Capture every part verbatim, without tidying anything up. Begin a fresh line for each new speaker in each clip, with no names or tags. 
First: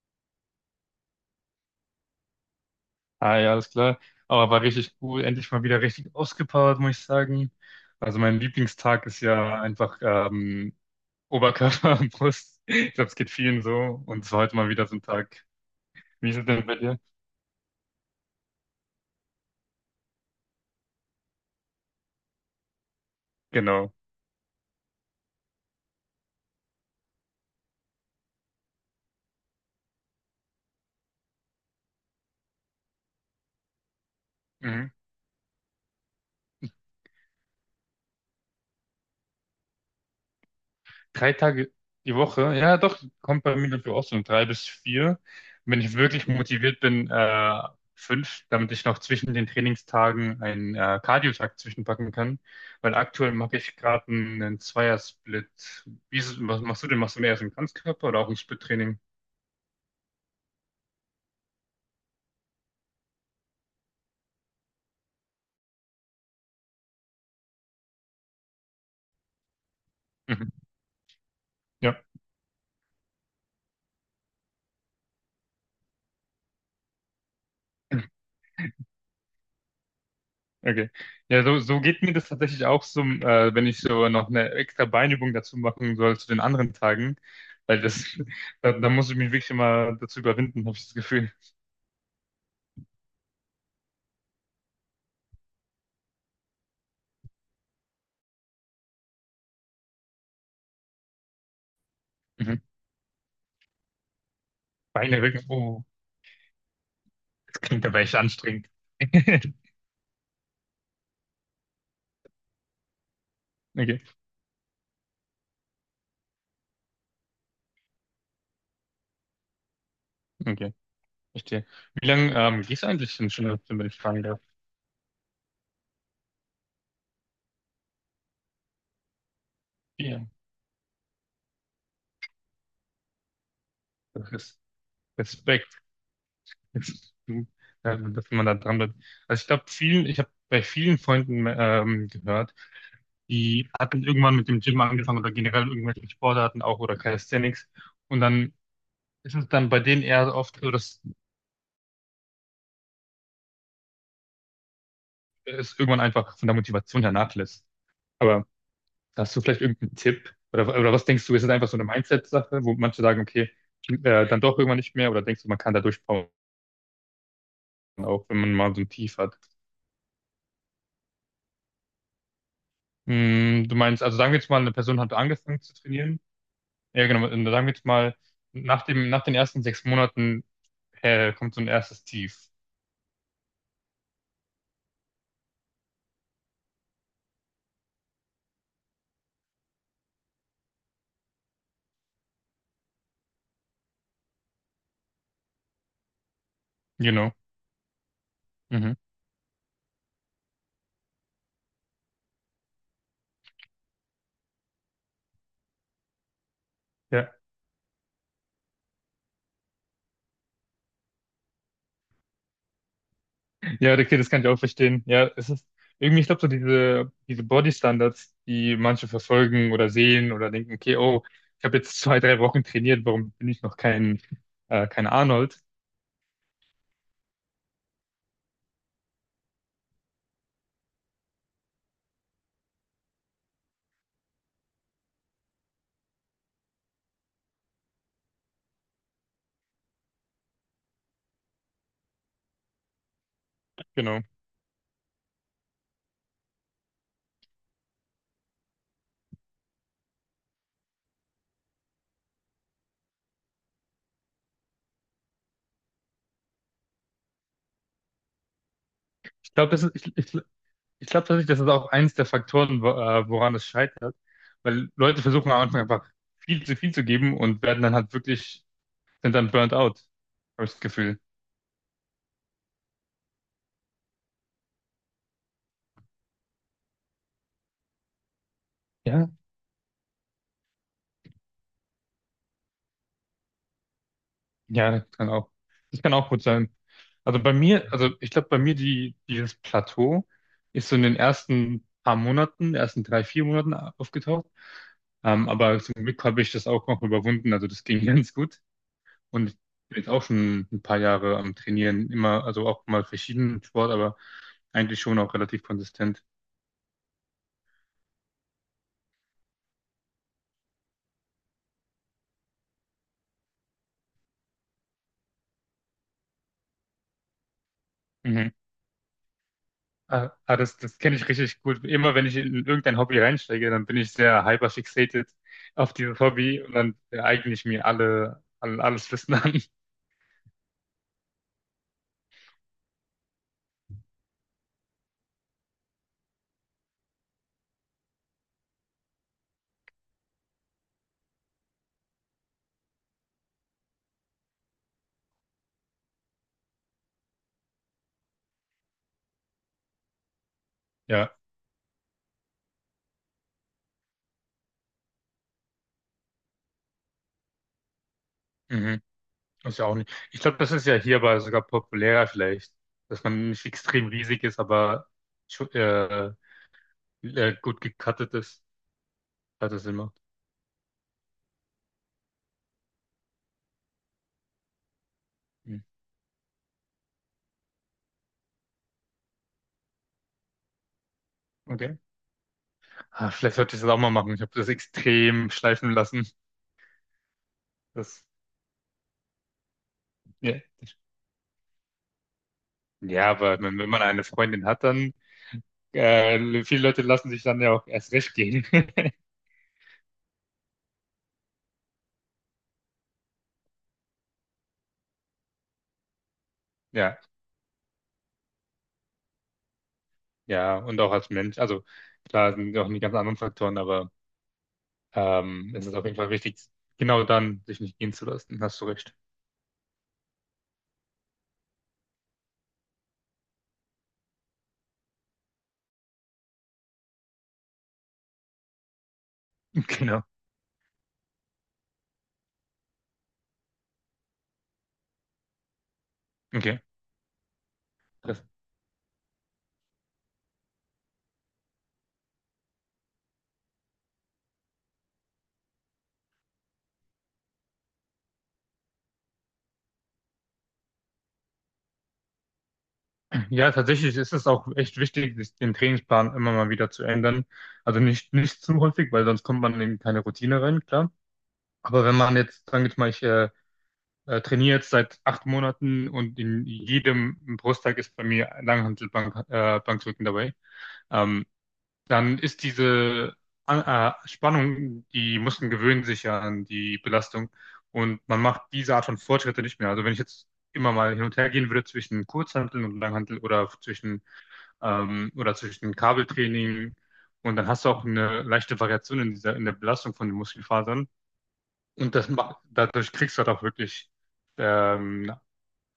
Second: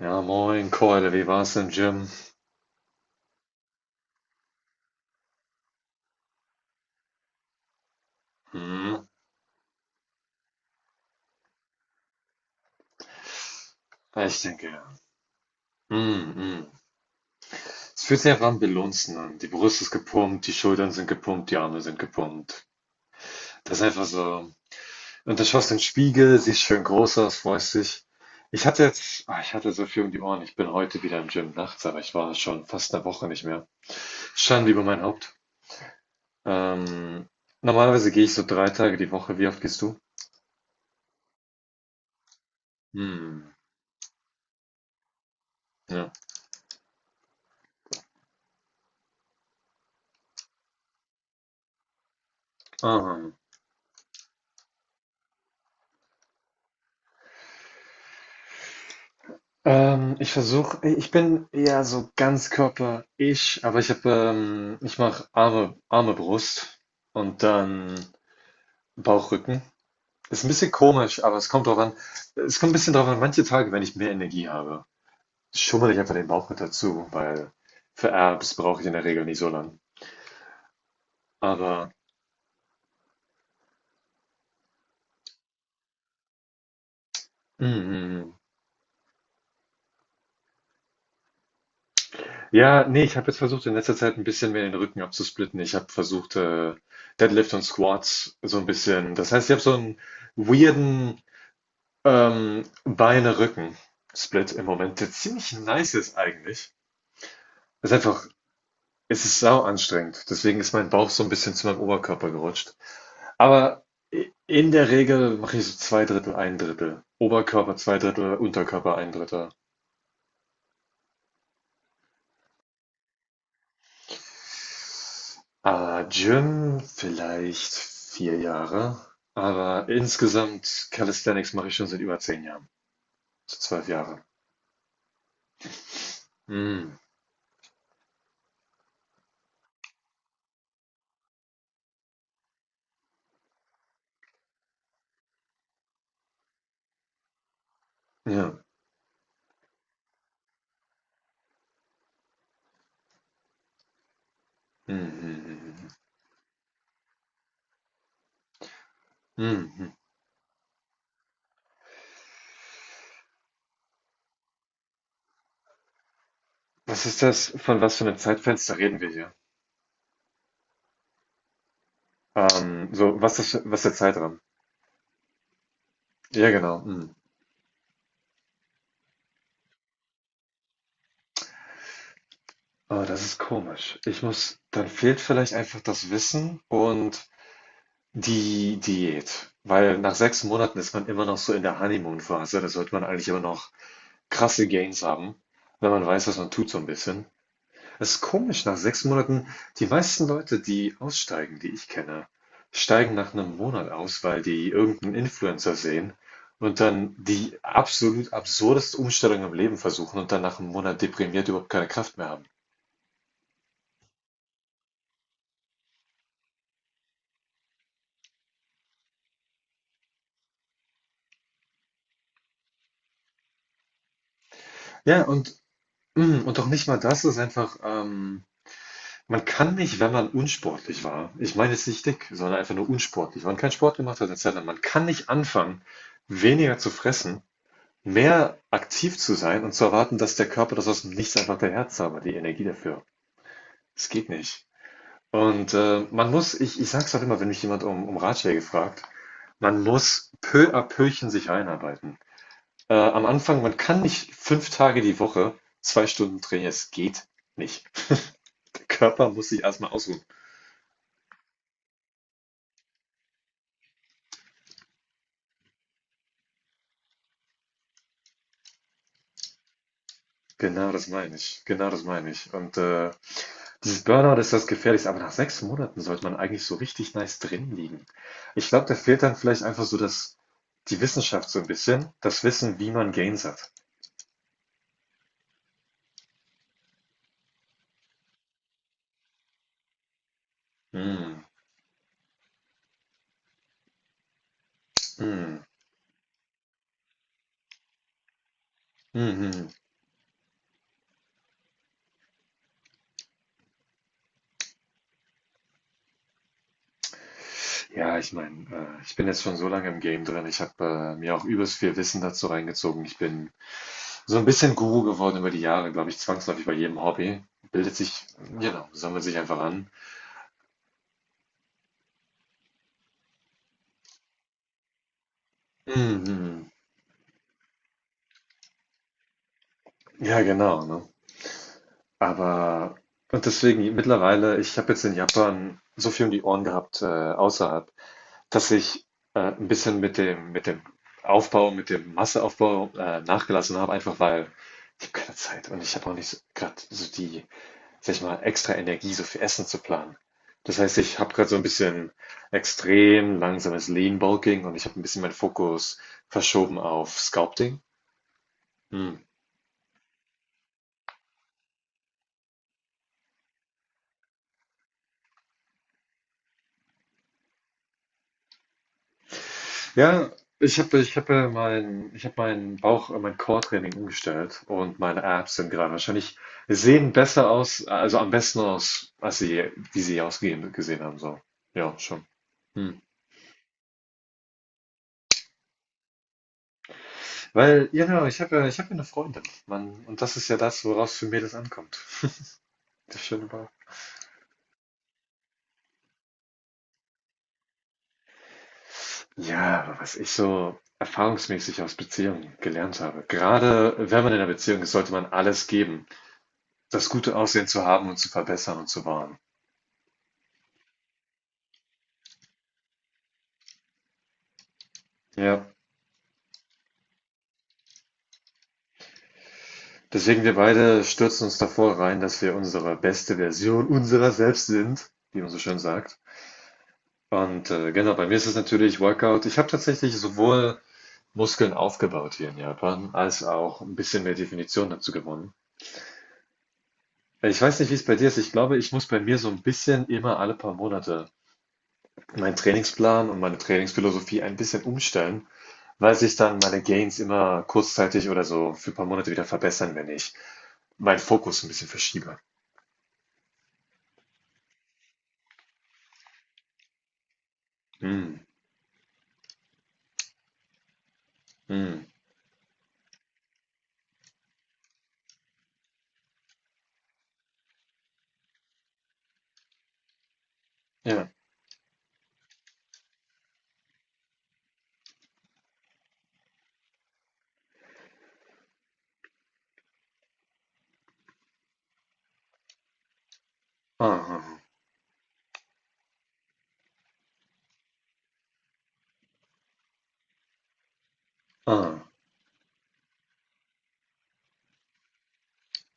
Ja, moin Keule, wie war's im Gym?
Ah ja, alles klar. Aber war richtig cool. Endlich mal wieder richtig ausgepowert, muss ich sagen. Also mein
Hm,
Lieblingstag ist ja einfach ähm, Oberkörper und Brust. Ich glaube, es geht vielen so. Und es war
ich
heute
denke,
mal
ja.
wieder so ein Tag. Wie
Hm,
ist es
hm.
denn bei dir?
Es fühlt sich einfach am Belunzen an. Die Brust ist gepumpt, die Schultern sind gepumpt, die Arme sind gepumpt. Das ist
Genau.
einfach so. Und dann schaust du in den Spiegel, siehst schön groß aus, freust dich. Ich hatte jetzt, ah, ich hatte so viel um die Ohren. Ich bin heute wieder im Gym nachts, aber ich war schon fast eine Woche nicht mehr. Schande über
Mhm.
mein Haupt. Ähm, Normalerweise gehe ich so drei Tage die Woche. Wie oft gehst du?
Drei Tage die Woche, ja doch, kommt
Hm,
bei mir dafür auch so um drei bis vier. Und wenn ich
ja.
wirklich motiviert bin, äh, fünf, damit ich noch zwischen den Trainingstagen einen äh, Cardio-Tag zwischenpacken kann. Weil
Ah.
aktuell mache ich gerade einen, einen Zweier-Split. Wie ist, es- was machst du denn? Machst du mehr so einen Ganzkörper oder auch ein Split-Training?
Ähm, ich versuche, ich bin eher so Ganzkörper-ich, aber ich habe, ähm, ich mache Arme, Arme, Brust und dann Bauch, Rücken. Ist ein
Mhm.
bisschen komisch, aber es kommt drauf an.
Ja.
Es kommt ein bisschen drauf an, manche Tage, wenn ich mehr Energie habe, schummel ich einfach den Bauch mit dazu, weil für Abs brauche ich in der Regel nicht so lang.
Okay. Ja, so, so
Aber,
geht mir das tatsächlich auch so, äh, wenn ich so noch eine extra Beinübung dazu machen soll zu den anderen Tagen.
mm,
Weil das,
mm.
da, da muss ich mich wirklich immer dazu überwinden, habe ich das Gefühl.
Ja, nee, ich habe jetzt versucht, in letzter Zeit ein bisschen mehr den Rücken abzusplitten. Ich habe versucht, äh, Deadlift und Squats so ein bisschen. Das heißt, ich habe so einen weirden,
Mhm.
Ähm, Beine, Rücken, Split im Moment, der
Beine wirklich,
ziemlich
oh,
nice ist eigentlich.
das klingt
Es Ist
aber echt
einfach,
anstrengend.
es ist sau anstrengend. Deswegen ist mein Bauch so ein bisschen zu meinem Oberkörper gerutscht. Aber
Okay,
i- in der Regel mache ich so zwei Drittel, ein Drittel. Oberkörper zwei Drittel, Unterkörper ein Drittel.
okay, verstehe. Wie lange ähm, gehst du eigentlich denn schon, wenn ich fragen darf?
Ah, Gym vielleicht vier Jahre. Aber
Ja,
insgesamt Calisthenics mache ich schon seit über zehn Jahren. So zwölf Jahre.
das ist Respekt,
Mm,
dass du- äh, dass man da dran bleibt. Also ich glaube, vielen, ich habe bei vielen Freunden ähm, gehört, die hatten irgendwann mit dem Gym angefangen oder generell irgendwelche Sportarten auch oder Calisthenics. Und dann
ja.
ist es dann bei denen eher oft so, dass
Mm,
es
mm,
irgendwann einfach von der Motivation her nachlässt. Aber hast du
mm, mm,
vielleicht
mm, mm.
irgendeinen Tipp? Oder, oder was denkst du, ist es einfach so eine Mindset-Sache, wo manche sagen, okay, äh, dann doch irgendwann nicht mehr? Oder denkst du, man kann da durchpowern,
Was ist das? Von was für einem
auch wenn man mal
Zeitfenster
so ein
reden wir
Tief
hier?
hat?
Ähm, so, was ist,
Mm, du
was ist der
meinst, also sagen wir
Zeitraum?
jetzt mal, eine Person hat angefangen zu trainieren.
Ja, genau.
Ja,
Hm.
genau. Und sagen wir jetzt mal, nach dem, nach den ersten sechs Monaten, äh, kommt so ein erstes Tief.
Oh, das ist komisch. Ich muss, dann fehlt vielleicht einfach das Wissen und die Diät. Weil nach sechs Monaten ist man immer noch so in der Honeymoon-Phase. Da sollte man eigentlich immer noch krasse Gains haben, wenn man weiß, was man tut, so ein bisschen.
Genau.
Es ist komisch, nach
Mhm.
sechs Monaten die meisten Leute, die aussteigen, die ich kenne, steigen nach einem Monat aus, weil die irgendeinen Influencer sehen und dann
Ja,
die absolut absurdeste Umstellung im Leben versuchen und dann nach einem Monat deprimiert überhaupt keine Kraft mehr haben.
ja, okay, das kann ich auch verstehen. Ja, es ist irgendwie, ich glaube, so diese, diese Body-Standards, die manche verfolgen oder sehen oder denken, okay, oh, ich habe jetzt zwei, drei Wochen trainiert, warum bin ich noch kein, äh, kein
Ja, und
Arnold?
hm, und auch nicht mal das ist einfach, ähm man kann nicht, wenn man unsportlich war, ich meine jetzt nicht dick, sondern einfach nur unsportlich, wenn man keinen Sport gemacht hat 'ne Zeit, man kann nicht anfangen, weniger zu fressen, mehr aktiv zu sein und zu erwarten, dass der Körper das aus dem Nichts einfach daher zaubert, die Energie dafür. Es
Genau.
geht nicht. Und äh, man muss, ich, ich sag's auch immer, wenn mich jemand um, um Ratschläge fragt, man muss peu à peuchen sich einarbeiten. Äh, am Anfang, man kann nicht fünf Tage die Woche zwei Stunden trainieren, es geht nicht. Der Körper muss
Ich
sich
glaube, das
erstmal
ist, ich,
ausruhen.
ich, ich glaube tatsächlich, das ist auch eins der Faktoren, wo- äh, woran es scheitert, weil Leute versuchen am Anfang einfach viel zu viel zu geben und werden dann halt wirklich, sind dann burnt out, habe ich das
Genau das
Gefühl.
meine ich. Genau das meine ich. Und äh, dieses Burnout ist das Gefährlichste, aber nach sechs Monaten sollte man eigentlich so richtig nice drin liegen. Ich glaube, da fehlt dann vielleicht einfach so das, die Wissenschaft so ein bisschen, das Wissen, wie man Gains hat.
Ja, das kann auch, das kann auch gut sein. Also bei mir, also ich glaube, bei mir die, dieses Plateau ist so in den
Mm,
ersten paar Monaten, ersten drei, vier Monaten aufgetaucht. Ähm,
mm,
aber zum Glück habe ich das auch noch überwunden. Also das ging ganz gut. Und ich
mhm.
bin jetzt auch schon ein paar Jahre am Trainieren. Immer, also auch mal verschiedenen Sport, aber eigentlich schon auch relativ konsistent.
Ja, ich meine, äh, ich bin jetzt schon so lange im Game drin. Ich habe äh, mir auch übelst viel Wissen dazu reingezogen. Ich bin so ein bisschen Guru geworden über die Jahre, glaube ich, zwangsläufig bei jedem Hobby. Bildet sich,
Mhm.
genau, sammelt sich einfach an.
Ah, ah, das, das kenne ich richtig gut. Immer wenn ich in irgendein Hobby reinsteige, dann bin ich sehr hyperfixiert auf dieses Hobby
Mhm.
und dann eigne ich mir alle, alle alles Wissen an.
Ja, genau, ne? Aber und deswegen mittlerweile, ich habe jetzt in Japan so viel um die Ohren gehabt, äh, außerhalb, dass ich äh, ein bisschen mit dem, mit dem Aufbau, mit dem Masseaufbau äh, nachgelassen habe, einfach weil ich habe keine Zeit und ich habe auch nicht gerade so die, sag ich mal, extra Energie, so viel Essen zu planen. Das heißt, ich habe
Ja,
gerade so ein bisschen extrem langsames Lean Bulking und ich habe ein bisschen meinen Fokus verschoben auf Sculpting.
mhm.
Hm.
Ist ja auch nicht. Ich glaube, das ist ja hierbei sogar populärer vielleicht, dass man nicht extrem riesig ist, aber schu- äh, äh, gut gecuttet ist, hat das Sinn macht.
Ja, ich habe ich hab äh, mein, ich hab meinen Bauch, äh, mein Core-Training umgestellt und meine Abs sind
Mhm.
gerade wahrscheinlich, sehen besser aus, also am besten aus, als sie, wie sie ausgehen gesehen haben. So. Ja,
Okay.
schon. Hm.
Ah, vielleicht sollte ich das auch mal machen. Ich habe das extrem schleifen lassen.
Weil, ja genau,
Das,
ich habe ich hab ja eine Freundin, Mann, und das ist ja
ja,
das, woraus für Mädels ankommt. Das
ja,
Schöne
aber
war.
wenn, wenn man eine Freundin hat, dann äh, viele Leute lassen sich dann ja auch erst recht gehen.
Ja, aber was ich so erfahrungsmäßig aus Beziehungen gelernt habe. Gerade wenn man in einer Beziehung ist, sollte man alles geben, das
Ja,
gute Aussehen zu haben und zu verbessern und zu wahren.
ja, und auch als Mensch. Also klar sind auch die ganz anderen Faktoren, aber
Ja.
ähm, es ist auf jeden Fall wichtig, genau dann sich nicht gehen zu lassen. Hast du recht.
Deswegen wir beide stürzen uns davor rein, dass wir unsere beste Version unserer selbst sind, wie man so schön sagt. Und äh, genau, bei mir ist es natürlich Workout. Ich habe tatsächlich
Genau.
sowohl Muskeln aufgebaut hier in Japan, als auch ein bisschen mehr Definition dazu gewonnen.
Okay.
Ich weiß nicht, wie es bei dir ist.
Das,
Ich glaube, ich muss bei mir so ein bisschen immer alle paar Monate meinen Trainingsplan und meine Trainingsphilosophie ein bisschen umstellen, weil sich dann meine Gains immer kurzzeitig oder so für ein paar Monate wieder verbessern, wenn ich meinen Fokus ein bisschen verschiebe.
ja, tatsächlich ist es auch echt wichtig, sich den Trainingsplan immer mal wieder zu ändern. Also nicht,
Mm,
nicht zu häufig, weil sonst kommt man in keine Routine rein, klar.
mm.
Aber wenn man jetzt, sagen wir jetzt mal, ich äh, äh, trainiere jetzt seit acht Monaten und in jedem Brusttag ist bei mir Langhantelbank, äh, Bankdrücken dabei.
Ja.
Ähm, dann ist diese äh, äh, Spannung, die Muskeln gewöhnen sich ja an die Belastung und man macht diese Art von Fortschritte nicht mehr. Also wenn ich jetzt immer mal hin und her gehen würde zwischen Kurzhanteln und Langhantel oder
Ah,
zwischen
ah, ah.
ähm, oder zwischen Kabeltraining, und dann hast du auch eine leichte Variation in dieser in der Belastung von den Muskelfasern
Ah,
und das macht, dadurch kriegst du halt auch wirklich ähm,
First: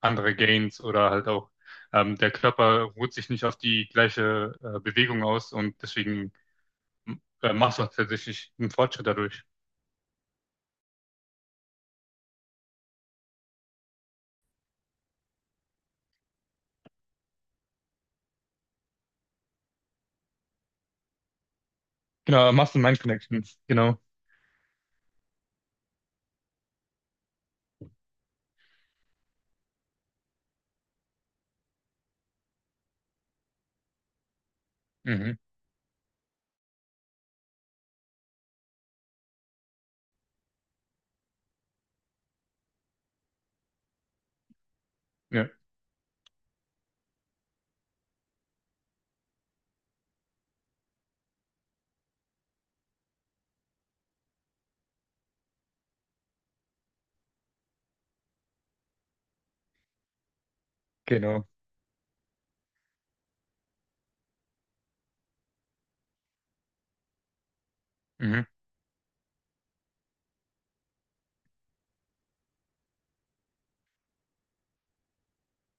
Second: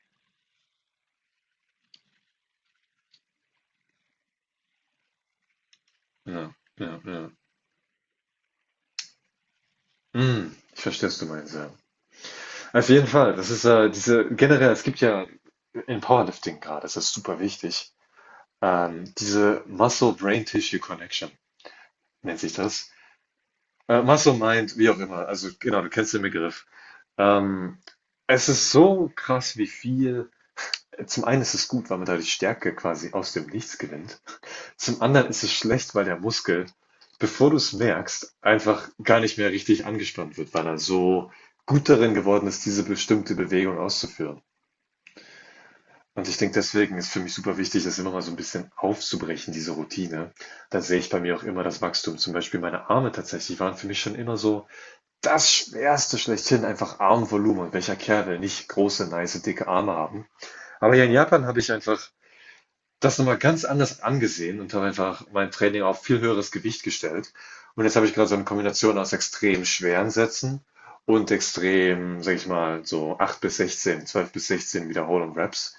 andere Gains oder halt auch ähm, der Körper ruht sich nicht auf die gleiche äh, Bewegung aus und deswegen
ja, ja, ja.
äh, machst du tatsächlich einen Fortschritt dadurch.
Hm, ich verstehe, was du meinst, ja. Auf jeden Fall, das ist äh, diese, generell, es gibt ja im Powerlifting gerade, das ist super wichtig, ähm, diese Muscle-Brain-Tissue-Connection nennt
Genau,
sich
machst du
das.
Mind Connections. Genau.
Äh, Muscle-Mind, wie auch immer, also genau, du kennst den Begriff. Ähm, Es ist so krass, wie viel, zum einen ist es gut, weil man dadurch Stärke quasi aus dem Nichts gewinnt. Zum anderen
Mhm.
ist es schlecht, weil der Muskel, bevor du es merkst, einfach gar nicht mehr richtig angespannt wird, weil er so gut darin geworden ist, diese bestimmte Bewegung auszuführen.
Ja,
Und ich denke, deswegen ist für mich super wichtig, das immer mal so ein bisschen aufzubrechen, diese Routine. Da sehe ich bei mir auch immer das Wachstum. Zum Beispiel meine Arme tatsächlich waren für mich schon immer so das Schwerste schlechthin, einfach Armvolumen. Und welcher Kerl will nicht große, nice, dicke Arme haben? Aber hier in Japan
genau.
habe ich einfach das noch mal ganz anders angesehen und habe einfach mein Training auf viel höheres Gewicht gestellt. Und jetzt habe ich gerade so
Mhm.
eine Kombination aus extrem schweren Sätzen und extrem, sag ich mal, so acht bis sechzehn, zwölf bis sechzehn Wiederholung Reps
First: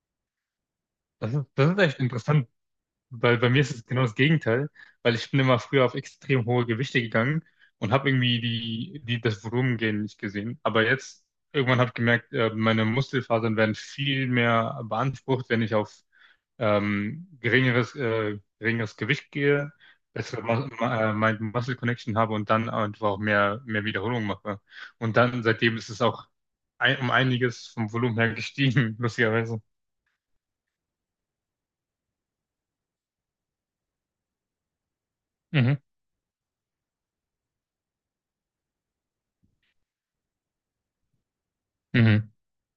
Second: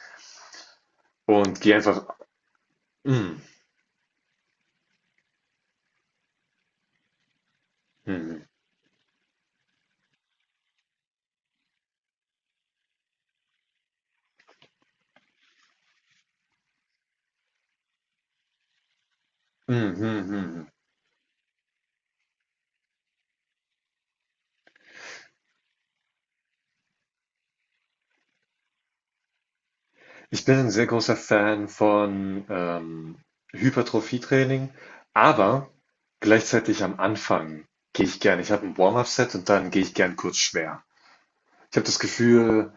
Das ist,
und
das
gehe
ist echt
einfach.
interessant.
Mm,
Weil bei mir ist es genau das Gegenteil, weil ich bin immer früher auf extrem hohe Gewichte gegangen und habe irgendwie
mm,
die, die, das Volumen gehen nicht gesehen. Aber jetzt, irgendwann habe ich gemerkt, äh, meine Muskelfasern werden viel mehr beansprucht, wenn ich auf ähm, geringeres, äh, geringeres Gewicht gehe,
mm, mm, mm.
bessere
Mm.
Mu- äh, Mind-Muscle Connection habe und dann einfach auch mehr, mehr Wiederholung mache. Und dann seitdem ist es auch ein, um einiges vom Volumen her gestiegen, lustigerweise.
Ich bin ein sehr großer Fan von ähm, Hypertrophie-Training, aber
Mhm.
gleichzeitig am Anfang gehe ich gern. Ich habe ein Warm-up-Set und dann gehe ich gern kurz schwer. Ich habe das
Mhm.
Gefühl.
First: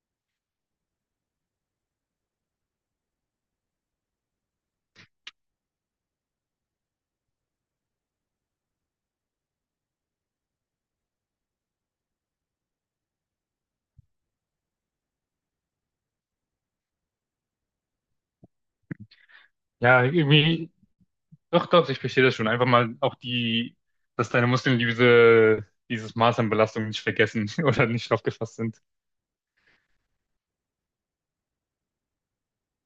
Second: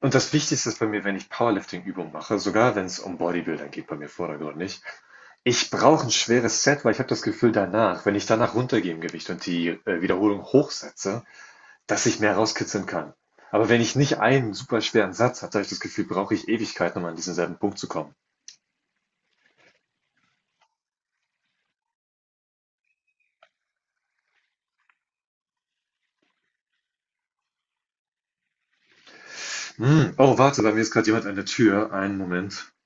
Und das Wichtigste ist bei mir, wenn ich Powerlifting-Übungen mache, sogar wenn es um Bodybuilding geht, bei mir vordergründig, ich brauche ein schweres Set, weil ich habe das Gefühl danach, wenn ich danach runtergehe im Gewicht und die äh, Wiederholung hochsetze, dass ich mehr rauskitzeln kann. Aber wenn ich nicht einen super schweren Satz habe, habe ich das Gefühl, brauche ich Ewigkeiten, um an diesen selben Punkt zu kommen.
Ja, irgendwie. Doch, doch, ich verstehe das schon. Einfach mal auch die, dass deine Muskeln diese, dieses Maß an Belastung nicht vergessen oder nicht drauf gefasst sind.
Hm. Oh, warte, bei mir ist gerade jemand an der Tür. Einen Moment.